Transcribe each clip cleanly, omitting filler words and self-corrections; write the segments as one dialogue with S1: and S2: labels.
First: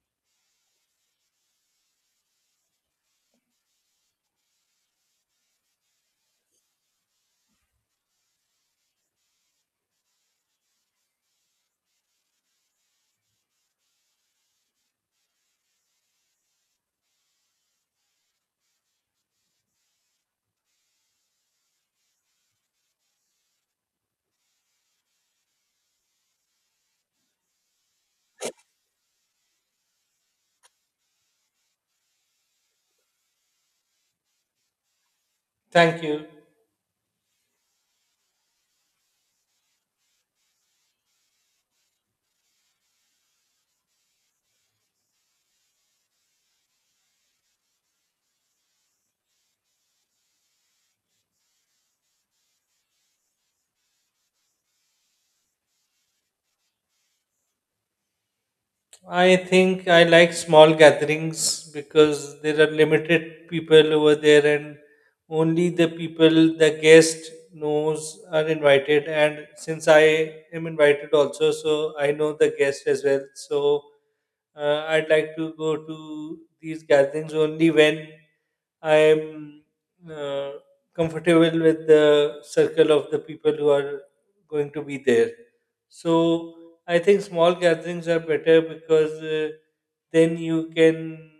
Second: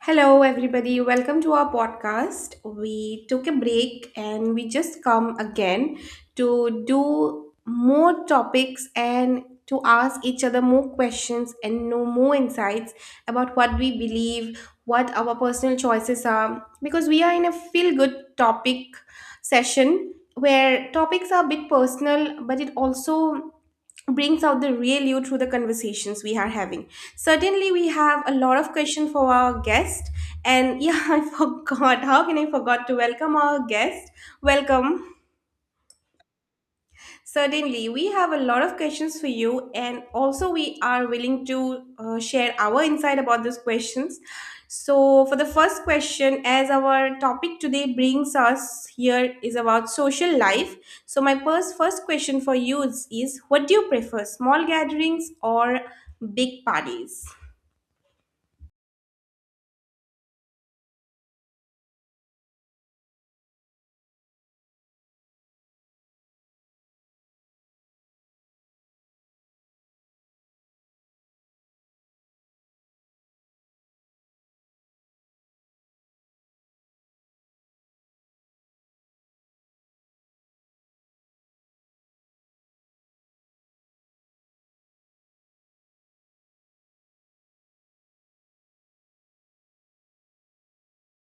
S1: Hello, everybody. Welcome to our podcast. We took a break and we just come again to do more topics and to ask each other more questions and know more insights about what we believe, what our personal choices are, because we are in a feel good topic session where topics are a bit personal, but it also brings out the real you through the conversations we are having. Certainly, we have a lot of questions for our guest. And yeah, I forgot. How can I forgot to welcome our guest? Welcome.
S2: Thank you.
S1: Certainly, we have a lot of questions for you, and also we are willing to share our insight about those questions. So, for the first question, as our topic today brings us here is about social life. So, my first question for you is, what do you prefer, small gatherings or big parties?
S2: I think I like small gatherings because there are limited people over there and only the people the guest knows are invited. And since I am invited also, so I know the guest as well. So I'd like to go to these gatherings only when I'm uh, comfortable with the circle of the people who are going to be there. So I think small gatherings are better because then you can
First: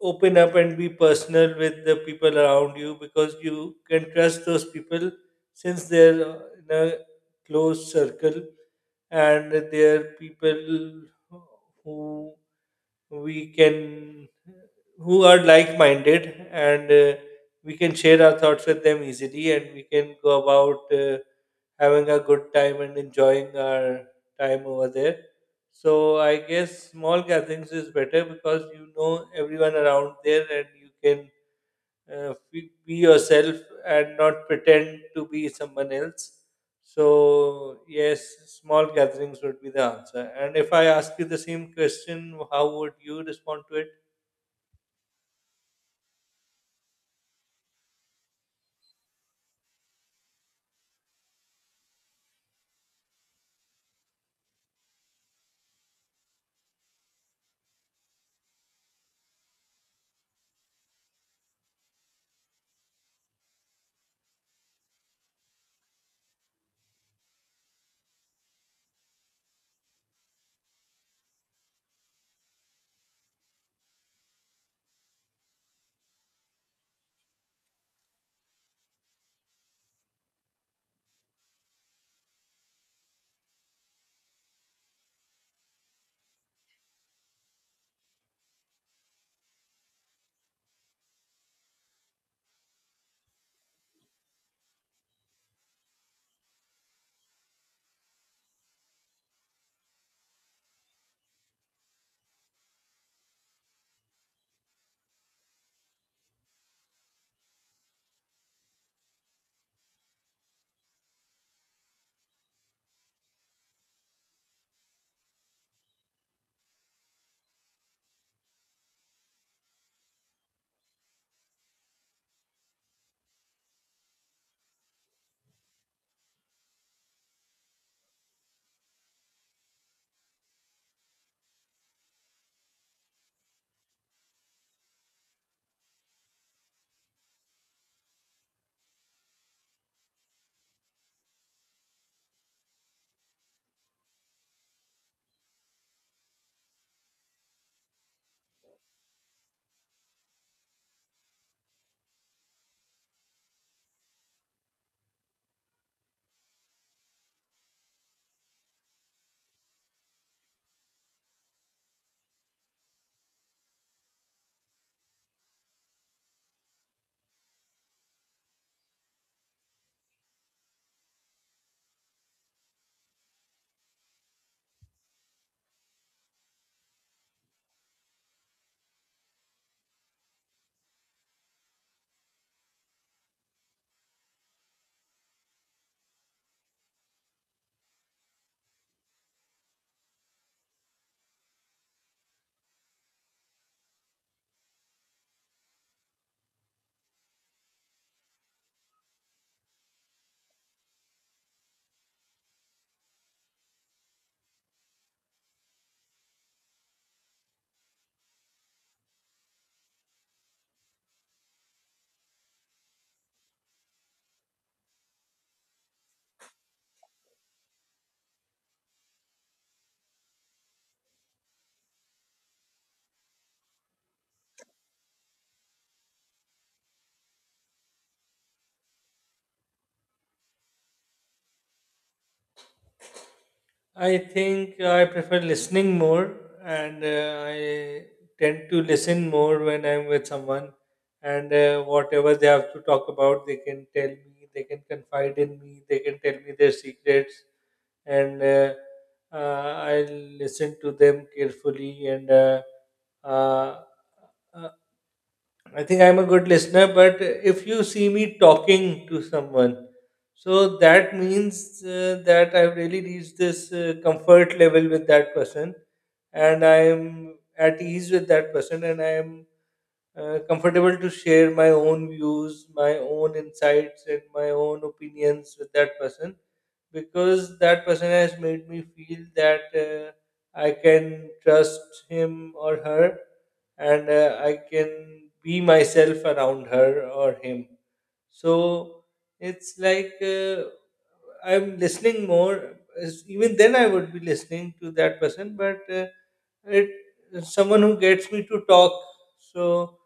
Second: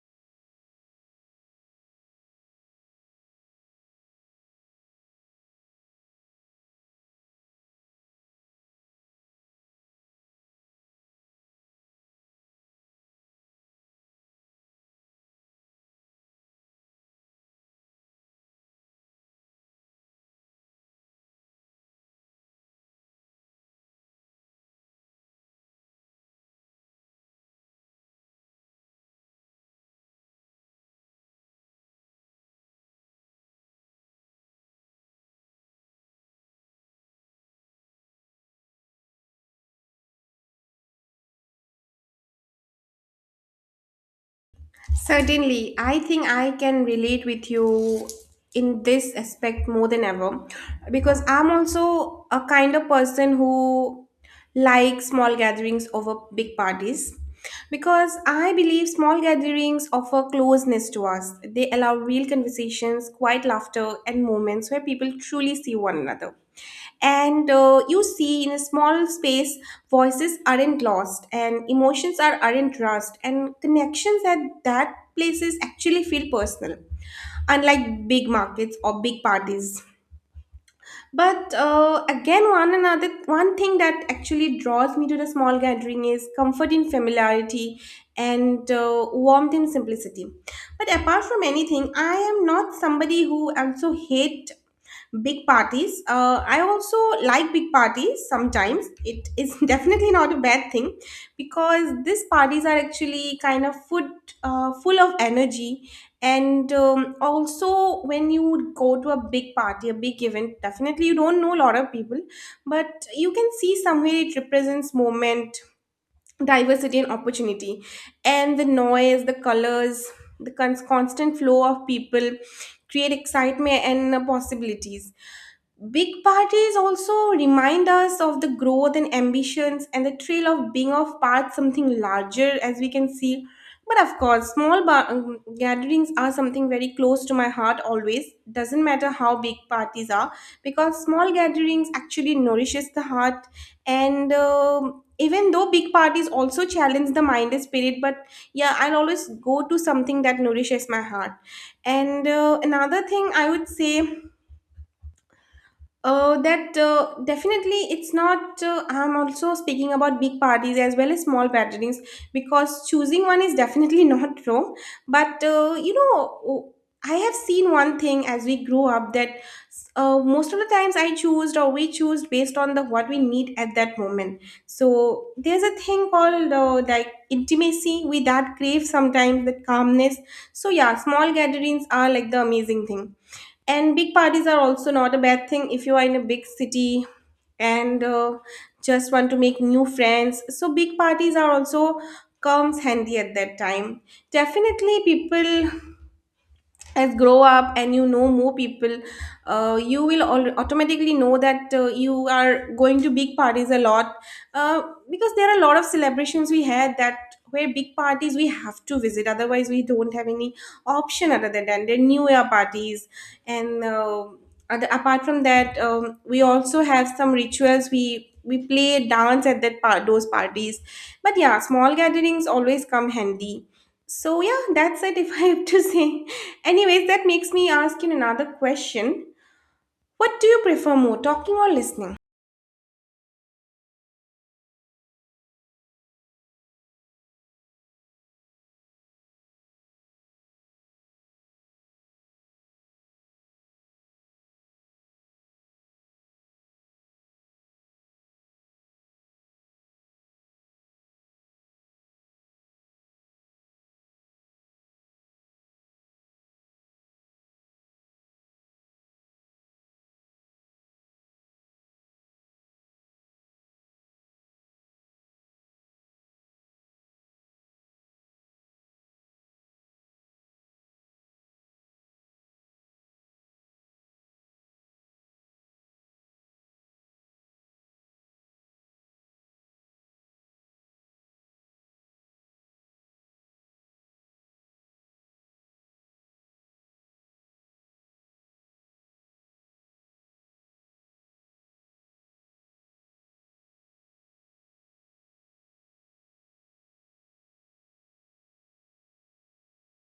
S2: open up and be personal with the people around you because you can trust those people since they're in a close circle and they're people who we can who are like-minded, and we can share our thoughts with them easily and we can go about having a good time and enjoying our time over there. So I guess small gatherings is better because you know everyone around there and you can be yourself and not pretend to be someone else. So yes, small gatherings would be the answer. And if I ask you the same question, how would you respond to it?
S1: Certainly, I think I can relate with you in this aspect more than ever, because I'm also a kind of person who likes small gatherings over big parties, because I believe small gatherings offer closeness to us. They allow real conversations, quiet laughter, and moments where people truly see one another. And you see, in a small space voices aren't lost, and emotions aren't rushed, and connections at that places actually feel personal, unlike big markets or big parties. But again, one thing that actually draws me to the small gathering is comfort in familiarity and warmth in simplicity. But apart from anything, I am not somebody who also hate big parties. I also like big parties sometimes. It is definitely not a bad thing, because these parties are actually kind of food, full of energy. And also when you go to a big party, a big event, definitely you don't know a lot of people, but you can see somewhere it represents moment, diversity, and opportunity, and the noise, the colors, the constant flow of people create excitement and possibilities. Big parties also remind us of the growth and ambitions and the thrill of being of part something larger, as we can see. But of course, small gatherings are something very close to my heart always. Doesn't matter how big parties are, because small gatherings actually nourishes the heart. And even though big parties also challenge the mind and spirit, but yeah, I'll always go to something that nourishes my heart. And another thing I would say, that definitely it's not. I'm also speaking about big parties as well as small gatherings, because choosing one is definitely not wrong. But oh, I have seen one thing as we grow up, that most of the times I choose or we choose based on the what we need at that moment. So there's a thing called like intimacy. We that crave sometimes the calmness. So yeah, small gatherings are like the amazing thing, and big parties are also not a bad thing if you are in a big city and just want to make new friends. So big parties are also comes handy at that time. Definitely people as grow up and you know more people, you will automatically know that you are going to big parties a lot, uh, because there are a lot of celebrations we had that, where big parties we have to visit. Otherwise we don't have any option other than that. There are new year parties, and other, apart from that, we also have some rituals, we play dance at that part those parties. But yeah, small gatherings always come handy. So yeah, that's it, if I have to say. Anyways, that makes me ask you another question. What do you prefer more, talking or listening?
S2: I think I prefer listening more, and I tend to listen more when I'm with someone. And whatever they have to talk about, they can tell me, they can confide in me, they can tell me their secrets, and I'll listen to them carefully and uh, uh, I think I'm a good listener, but if you see me talking to someone, so that means that I've really reached this comfort level with that person, and I'm at ease with that person, and I'm comfortable to share my own views, my own insights, and my own opinions with that person because that person has made me feel that I can trust him or her, and I can be myself around her or him. So it's like I'm listening more. Even then, I would be listening to that person, but it someone who gets me to talk, so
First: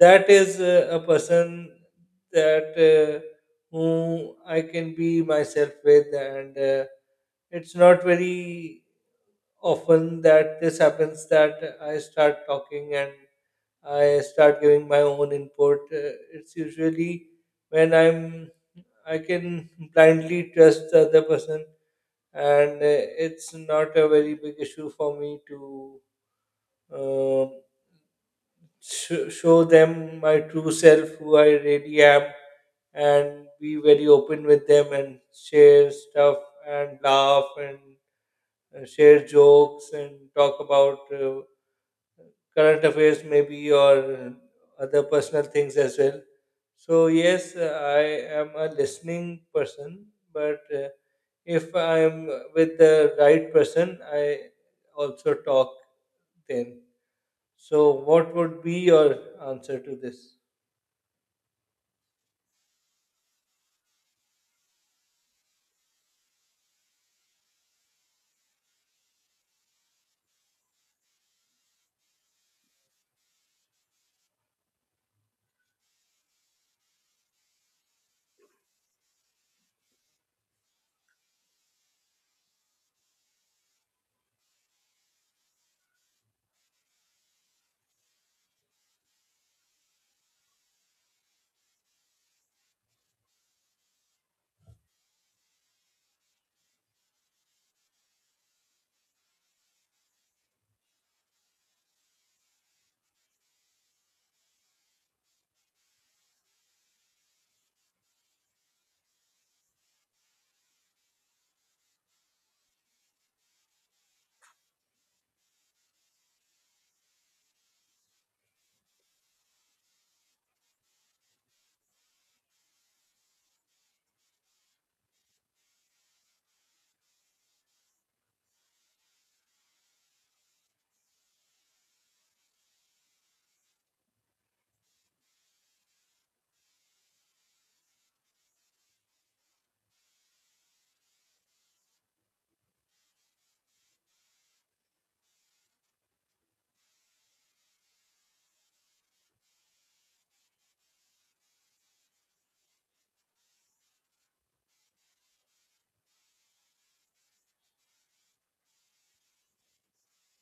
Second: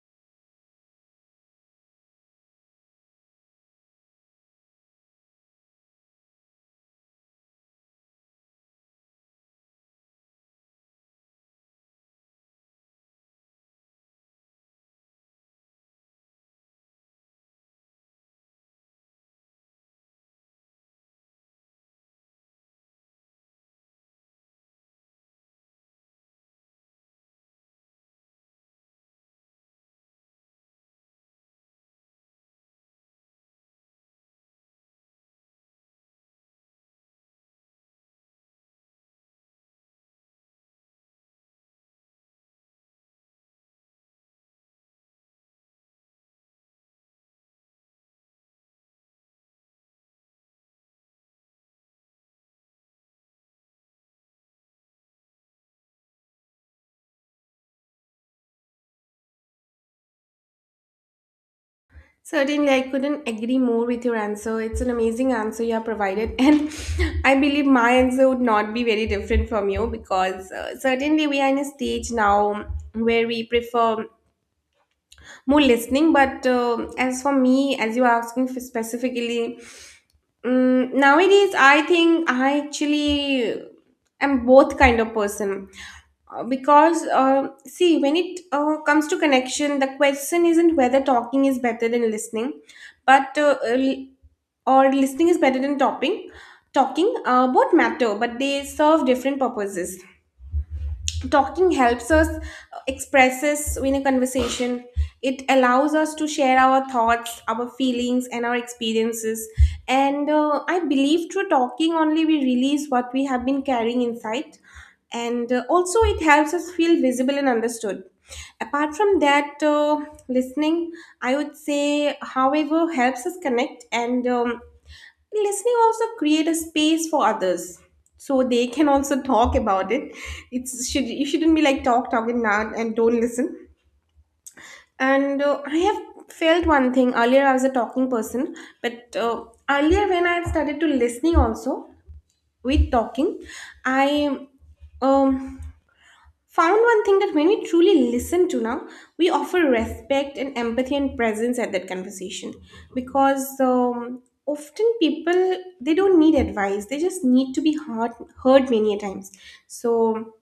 S2: that is a person that who I can be myself with, and it's not very often that this happens, that I start talking and I start giving my own input. It's usually when I can blindly trust the other person, and it's not a very big issue for me to uh, show them my true self, who I really am, and be very open with them and share stuff and laugh and share jokes and talk about current affairs, maybe, or other personal things as well. So, yes, I am a listening person, but if I'm with the right person, I also talk then. So, what would be your answer to this?
S1: Certainly, I couldn't agree more with your answer. It's an amazing answer you have provided, and I believe my answer would not be very different from you, because certainly we are in a stage now where we prefer more listening. But as for me, as you are asking for specifically, nowadays I think I actually am both kind of person. Because see, when it comes to connection, the question isn't whether talking is better than listening, but or listening is better than talking. Talking, both matter, but they serve different purposes. Talking helps us expresses in a conversation. It allows us to share our thoughts, our feelings, and our experiences. And I believe, through talking only, we release what we have been carrying inside. And also it helps us feel visible and understood. Apart from that, listening, I would say, however helps us connect. And listening also create a space for others, so they can also talk about it. It's should, you shouldn't be like talking now and don't listen. And I have felt one thing. Earlier I was a talking person, but earlier when I started to listening also with talking, I um found one thing, that when we truly listen to now, we offer respect and empathy and presence at that conversation, because often people, they don't need advice; they just need to be heard, heard many a times. So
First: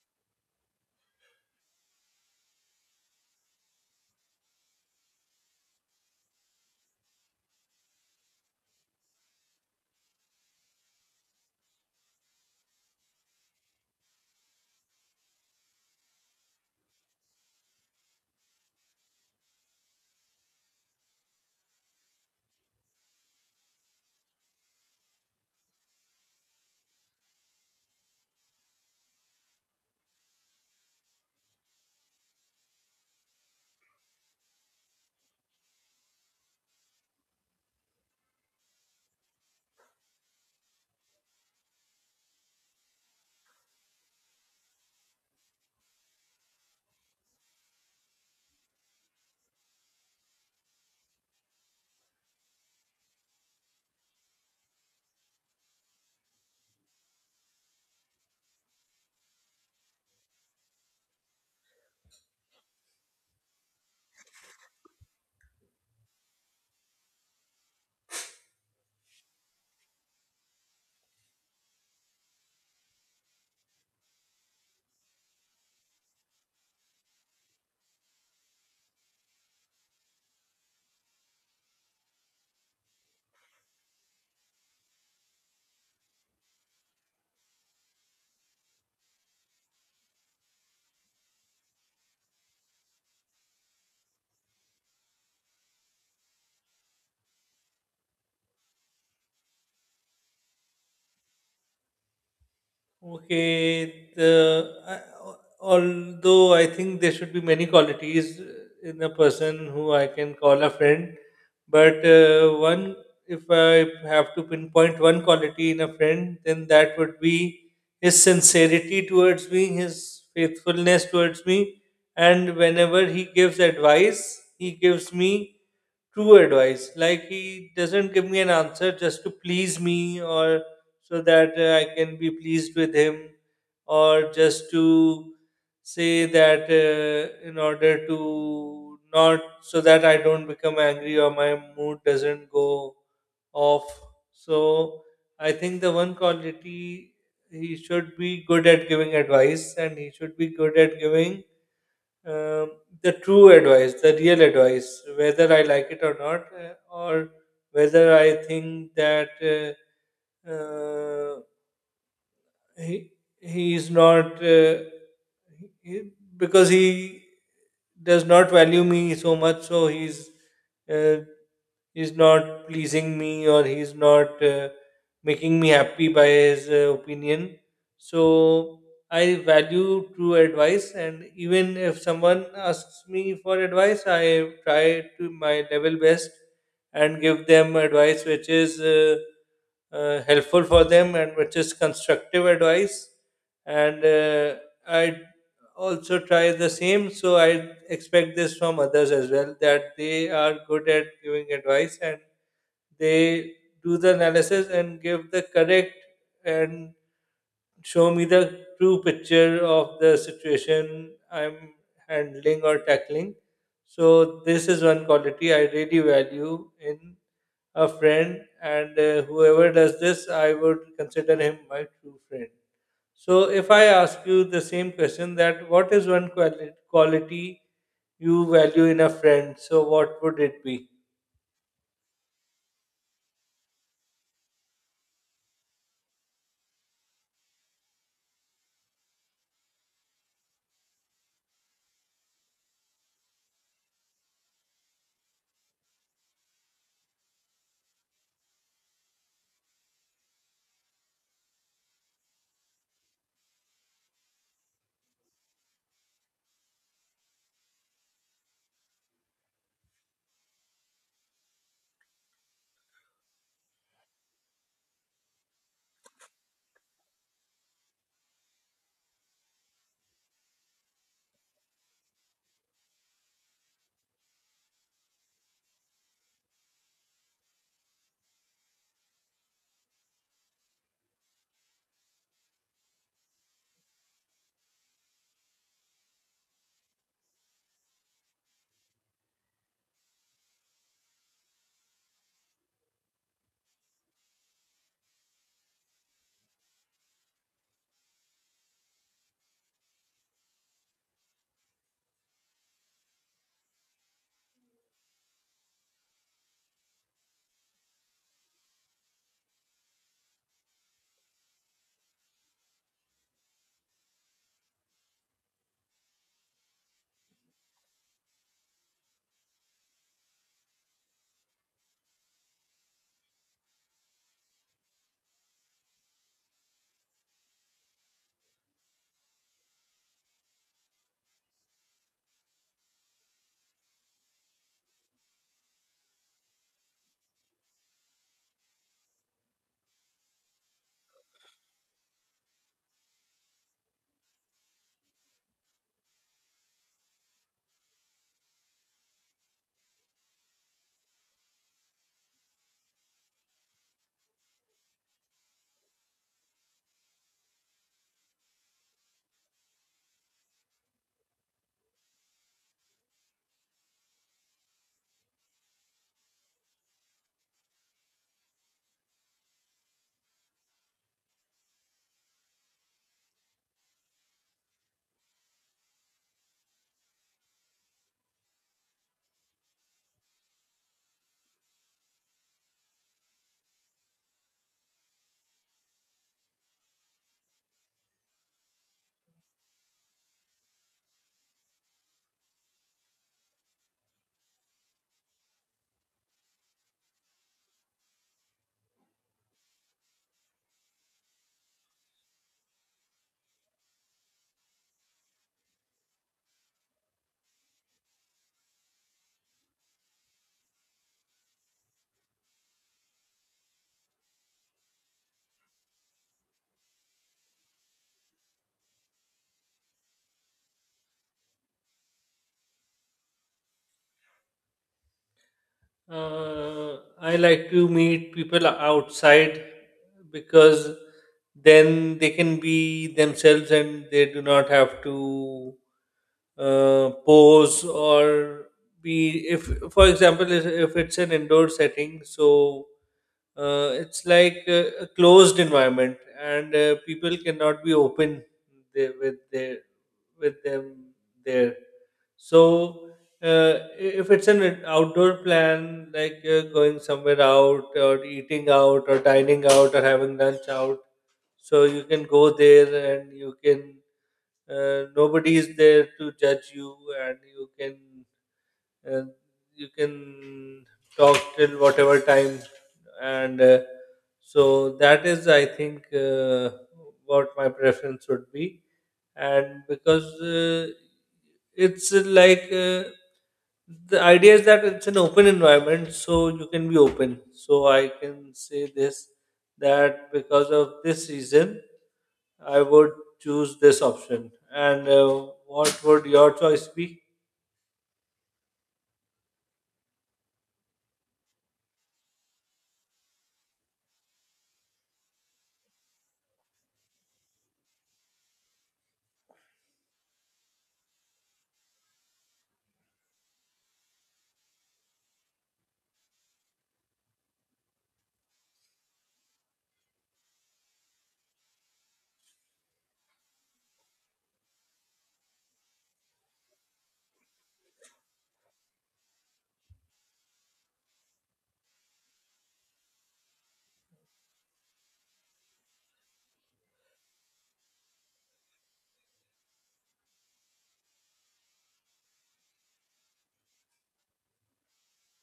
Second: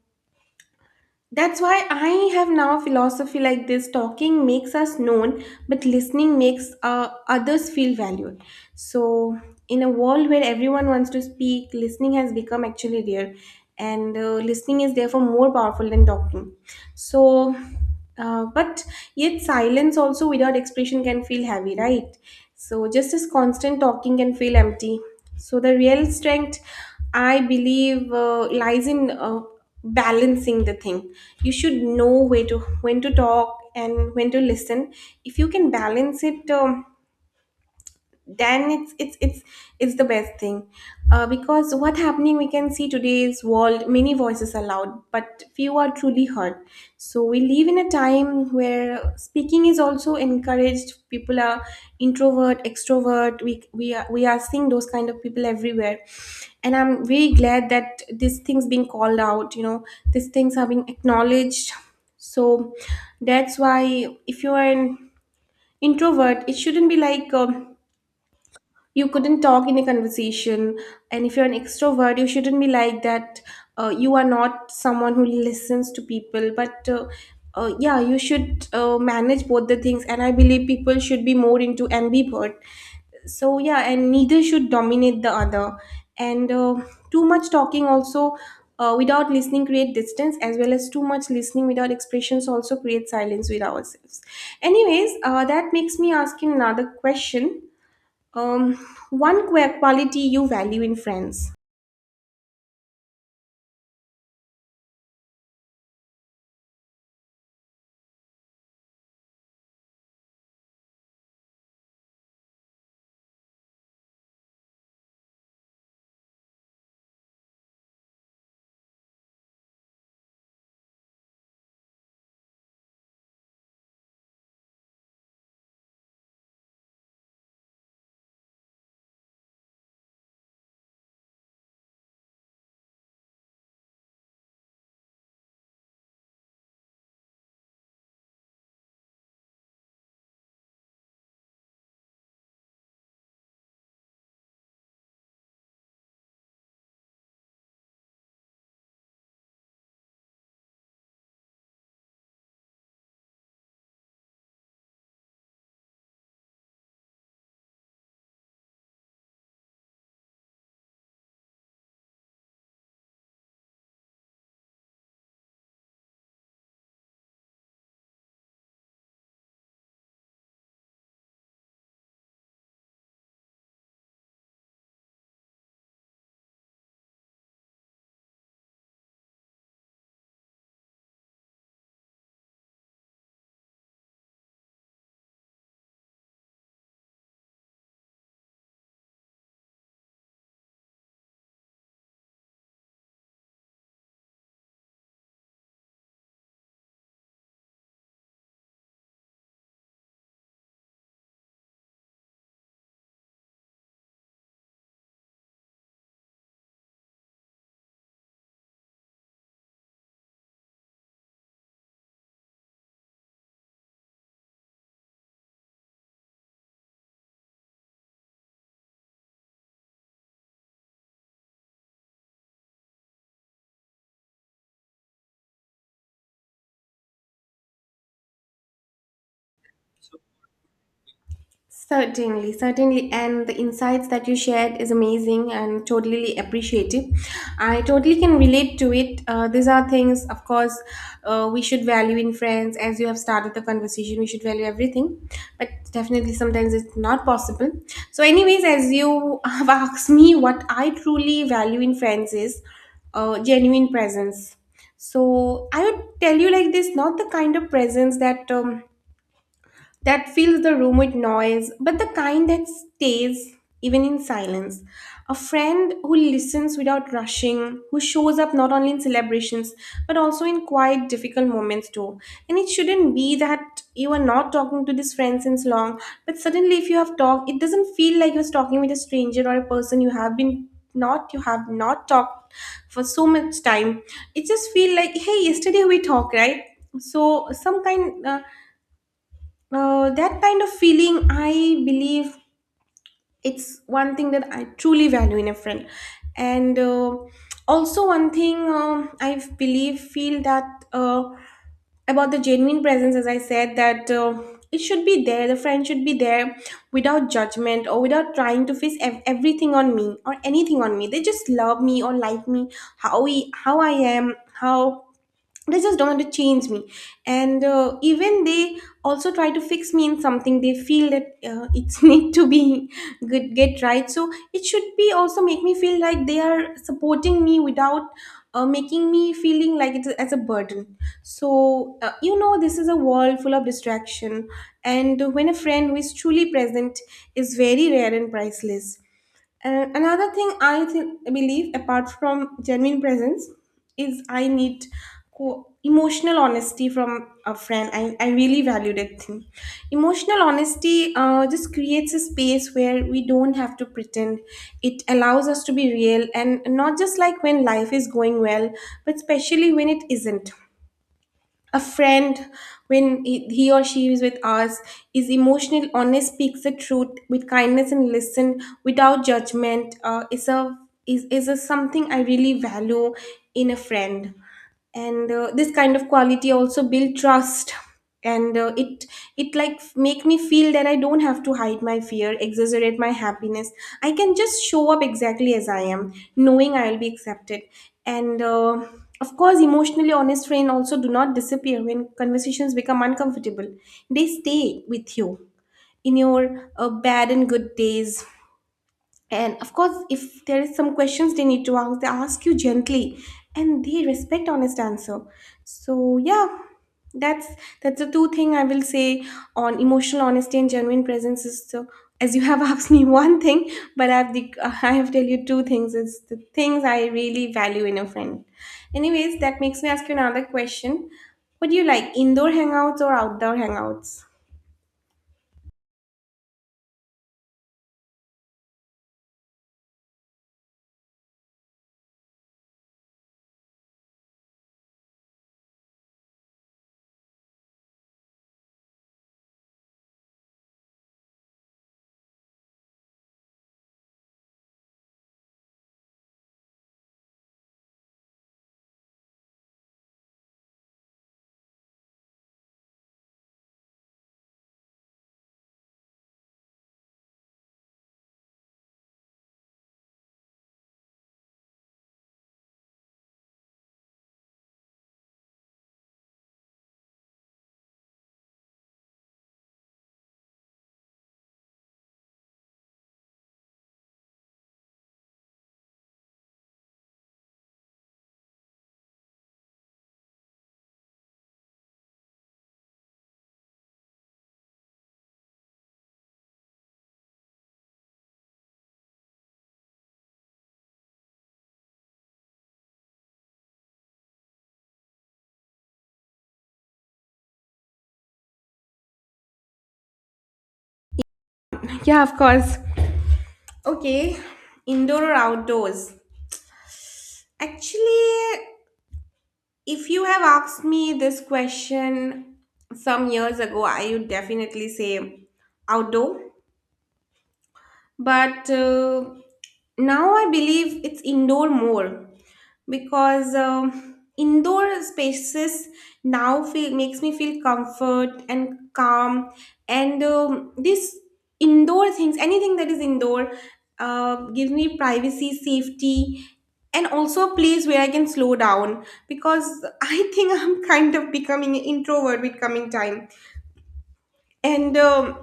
S1: that's why I have now a philosophy like this: talking makes us known, but listening makes others feel valued. So, in a world where everyone wants to speak, listening has become actually rare, and listening is therefore more powerful than talking. So, but yet, silence also without expression can feel heavy, right? So, just as constant talking can feel empty. So, the real strength, I believe, lies in balancing the thing. You should know where to when to talk and when to listen. If you can balance it, then it's the best thing, because what happening we can see today's world, many voices are loud but few are truly heard. So we live in a time where speaking is also encouraged. People are introvert, extrovert. We are seeing those kind of people everywhere, and I'm very glad that these things being called out. These things are being acknowledged. So that's why if you are an introvert, it shouldn't be like, you couldn't talk in a conversation. And if you're an extrovert, you shouldn't be like that, you are not someone who listens to people. But yeah, you should manage both the things, and I believe people should be more into ambivert. So yeah, and neither should dominate the other. And too much talking also, without listening create distance, as well as too much listening without expressions also create silence with ourselves. Anyways, that makes me ask you another question. Um, one quality you value in friends.
S2: Okay, although I think there should be many qualities in a person who I can call a friend, but one, if I have to pinpoint one quality in a friend, then that would be his sincerity towards me, his faithfulness towards me, and whenever he gives advice, he gives me true advice. Like he doesn't give me an answer just to please me or so that I can be pleased with him or just to say that in order to not so that I don't become angry or my mood doesn't go off. So I think the one quality, he should be good at giving advice and he should be good at giving um, the true advice, the real advice, whether I like it or not, or whether I think that he he is not he, because he does not value me so much, so uh, he's not pleasing me or he's not making me happy by his opinion. So I value true advice, and even if someone asks me for advice, I try to my level best and give them advice which is helpful for them and which is constructive advice. And I also try the same, so I expect this from others as well, that they are good at giving advice and they do the analysis and give the correct and show me the true picture of the situation I'm handling or tackling. So this is one quality I really value in a friend, and whoever does this, I would consider him my true friend. So, if I ask you the same question, that what is one quality you value in a friend? So, what would it be?
S1: Certainly, and the insights that you shared is amazing and totally appreciative. I totally can relate to it. These are things, of course, we should value in friends. As you have started the conversation, we should value everything, but definitely sometimes it's not possible. So, anyways, as you have asked me, what I truly value in friends is genuine presence. So, I would tell you like this: not the kind of presence that fills the room with noise, but the kind that stays even in silence. A friend who listens without rushing, who shows up not only in celebrations but also in quiet, difficult moments too. And it shouldn't be that you are not talking to this friend since long, but suddenly if you have talked, it doesn't feel like you're talking with a stranger, or a person you have not talked for so much time. It just feel like, hey, yesterday we talked, right? So some kind. That kind of feeling, I believe, it's one thing that I truly value in a friend. And also, one thing, I believe, feel that, uh, about the genuine presence, as I said, that it should be there, the friend should be there without judgment or without trying to fix everything on me or anything on me. They just love me or like me, how, we, how I am, how they just don't want to change me and even they also try to fix me in something they feel that it's need to be good get right so it should be also make me feel like they are supporting me without making me feeling like it's as a burden. So this is a world full of distraction, and when a friend who is truly present is very rare and priceless. And another thing I think believe, apart from genuine presence, is I need emotional honesty from a friend. I really value that thing. Emotional honesty just creates a space where we don't have to pretend. It allows us to be real and not just like when life is going well, but especially when it isn't. A friend, when he or she is with us, is emotional honest, speaks the truth with kindness and listen without judgment, is a is a something I really value in a friend. And this kind of quality also build trust, and it like make me feel that I don't have to hide my fear, exaggerate my happiness. I can just show up exactly as I am, knowing I'll be accepted. And Of course, emotionally honest friends also do not disappear when conversations become uncomfortable. They stay with you in your bad and good days. And of course, if there is some questions they need to ask, they ask you gently and they respect honest answer. So yeah, that's that's the two thing I will say on emotional honesty and genuine presence. Is so, as you have asked me one thing, but I've the, I have tell you two things. It's the things I really value in a friend. Anyways, that makes me ask you another question. What do you like, indoor hangouts or outdoor hangouts?
S2: I like to meet people outside because then they can be themselves and they do not have to pose or be. If, for example, if it's an indoor setting, so it's like a closed environment, and people cannot be open there with their with them there. So, uh, if it's an outdoor plan, like going somewhere out or eating out or dining out or having lunch out, so you can go there and you can, nobody is there to judge you, and uh, you can talk till whatever time. And so that is, I think, what my preference would be. And because it's like, the idea is that it's an open environment so you can be open, so I can say this that because of this reason I would choose this option. And what would your choice be?
S1: Yeah, of course. Okay, indoor or outdoors? Actually, if you have asked me this question some years ago, I would definitely say outdoor, but now I believe it's indoor more, because indoor spaces now feel makes me feel comfort and calm. And this indoor things, anything that is indoor, gives me privacy, safety, and also a place where I can slow down, because I think I'm kind of becoming an introvert with coming time. And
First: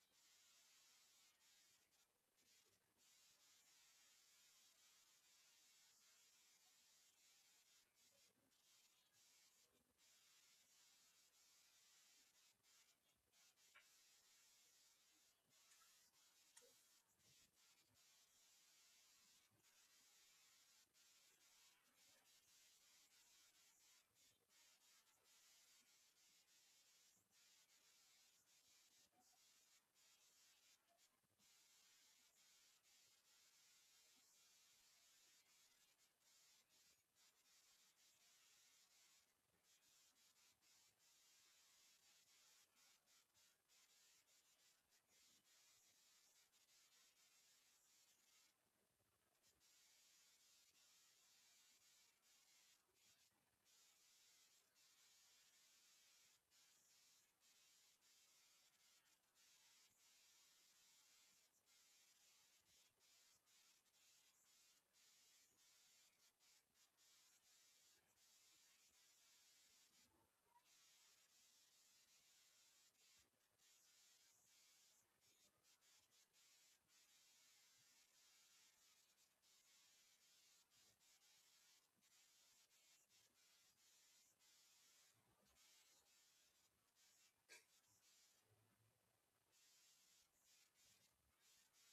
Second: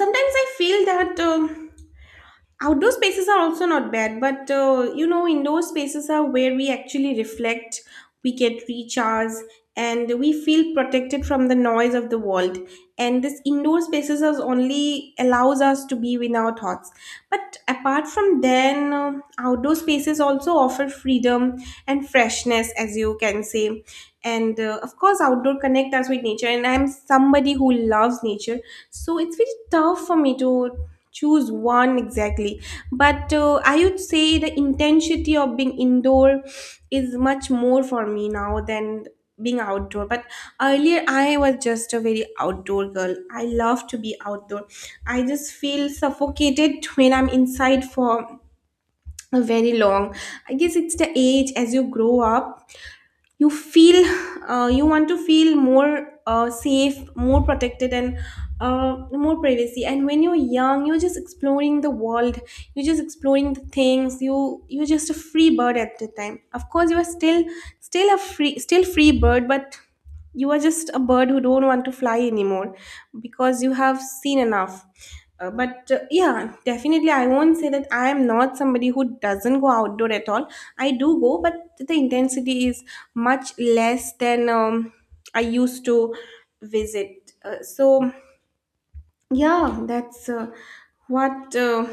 S1: sometimes I feel that outdoor spaces are also not bad, but indoor spaces are where we actually reflect, we get recharge, and we feel protected from the noise of the world. And this indoor spaces is only allows us to be with our thoughts. But apart from then, outdoor spaces also offer freedom and freshness, as you can say. And Of course, outdoor connect us with nature. And I'm somebody who loves nature, so it's very tough for me to choose one exactly, but I would say the intensity of being indoor is much more for me now than being outdoor. But earlier I was just a very outdoor girl, I love to be outdoor. I just feel suffocated when I'm inside for a very long. I guess it's the age, as you grow up you feel you want to feel more safe, more protected, and more privacy. And when you're young, you're just exploring the world, you're just exploring the things, you're just a free bird at the time. Of course, you are still a free still free bird, but you are just a bird who don't want to fly anymore because you have seen enough. But Yeah, definitely I won't say that I am not somebody who doesn't go outdoor at all. I do go, but the intensity is much less than I used to visit. So yeah, that's what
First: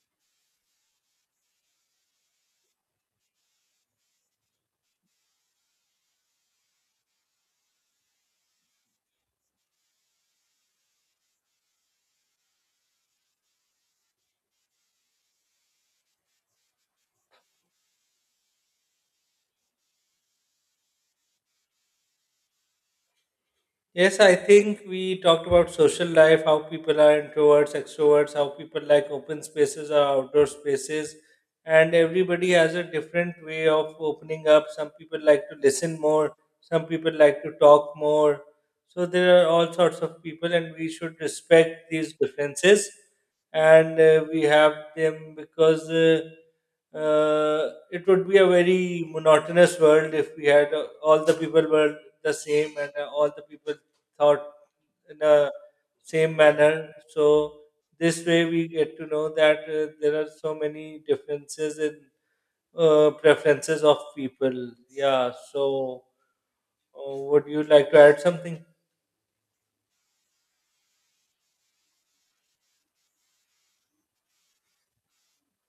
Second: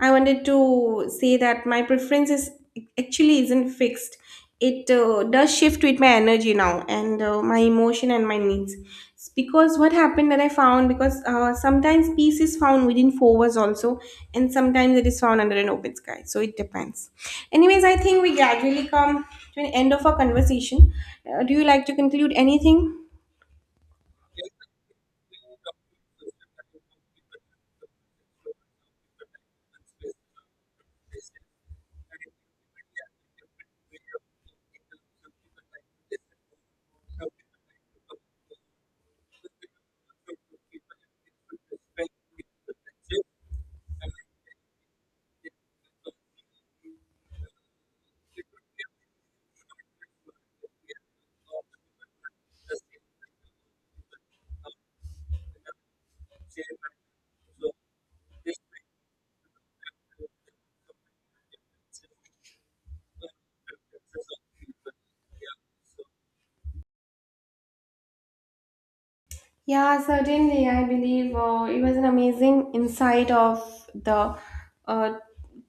S1: I wanted to say, that my preference is actually isn't fixed. It does shift with my energy now, and my emotion and my needs. It's because what happened that I found, because sometimes peace is found within four walls also, and sometimes it is found under an open sky. So it depends. Anyways, I think we gradually come to an end of our conversation. Do you like to conclude anything?
S2: Yes, I think we talked about social life, how people are introverts, extroverts, how people like open spaces or outdoor spaces, and everybody has a different way of opening up. Some people like to listen more, some people like to talk more. So there are all sorts of people, and we should respect these differences. And we have them because it would be a very monotonous world if we had all the people were the same and all the people thought in a same manner. So this way we get to know that there are so many differences in preferences of people. Yeah. So would you like to add something?
S1: Yeah, certainly. I believe it was an amazing insight of the uh,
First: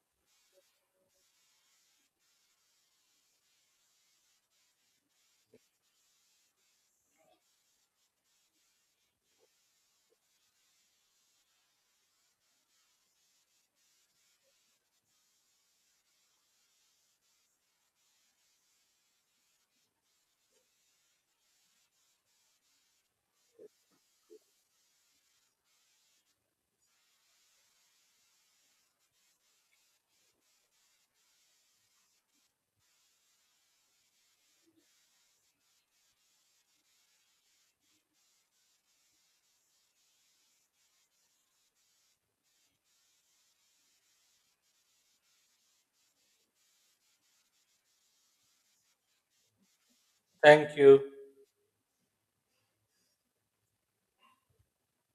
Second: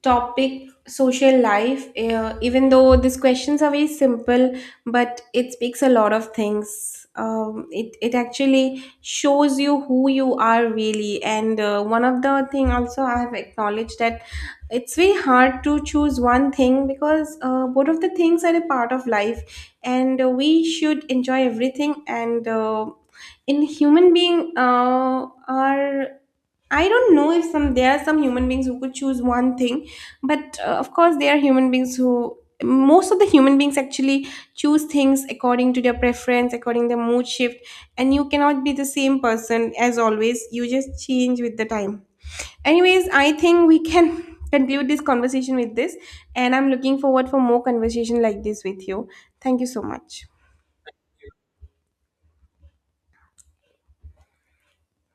S1: topic social life. Even though these questions are very simple, but it speaks a lot of things. It actually shows you who you are really. And One of the thing also I have acknowledged, that it's very hard to choose one thing, because both of the things are a part of life, and we should enjoy everything and. In human being are, I don't know if some there are some human beings who could choose one thing, but of course there are human beings who, most of the human beings actually, choose things according to their preference, according to their mood shift. And you cannot be the same person as always, you just change with the time. Anyways, I think we can conclude this conversation with this, and I'm looking forward for more conversation like this with you. Thank you so much.
S2: Thank you.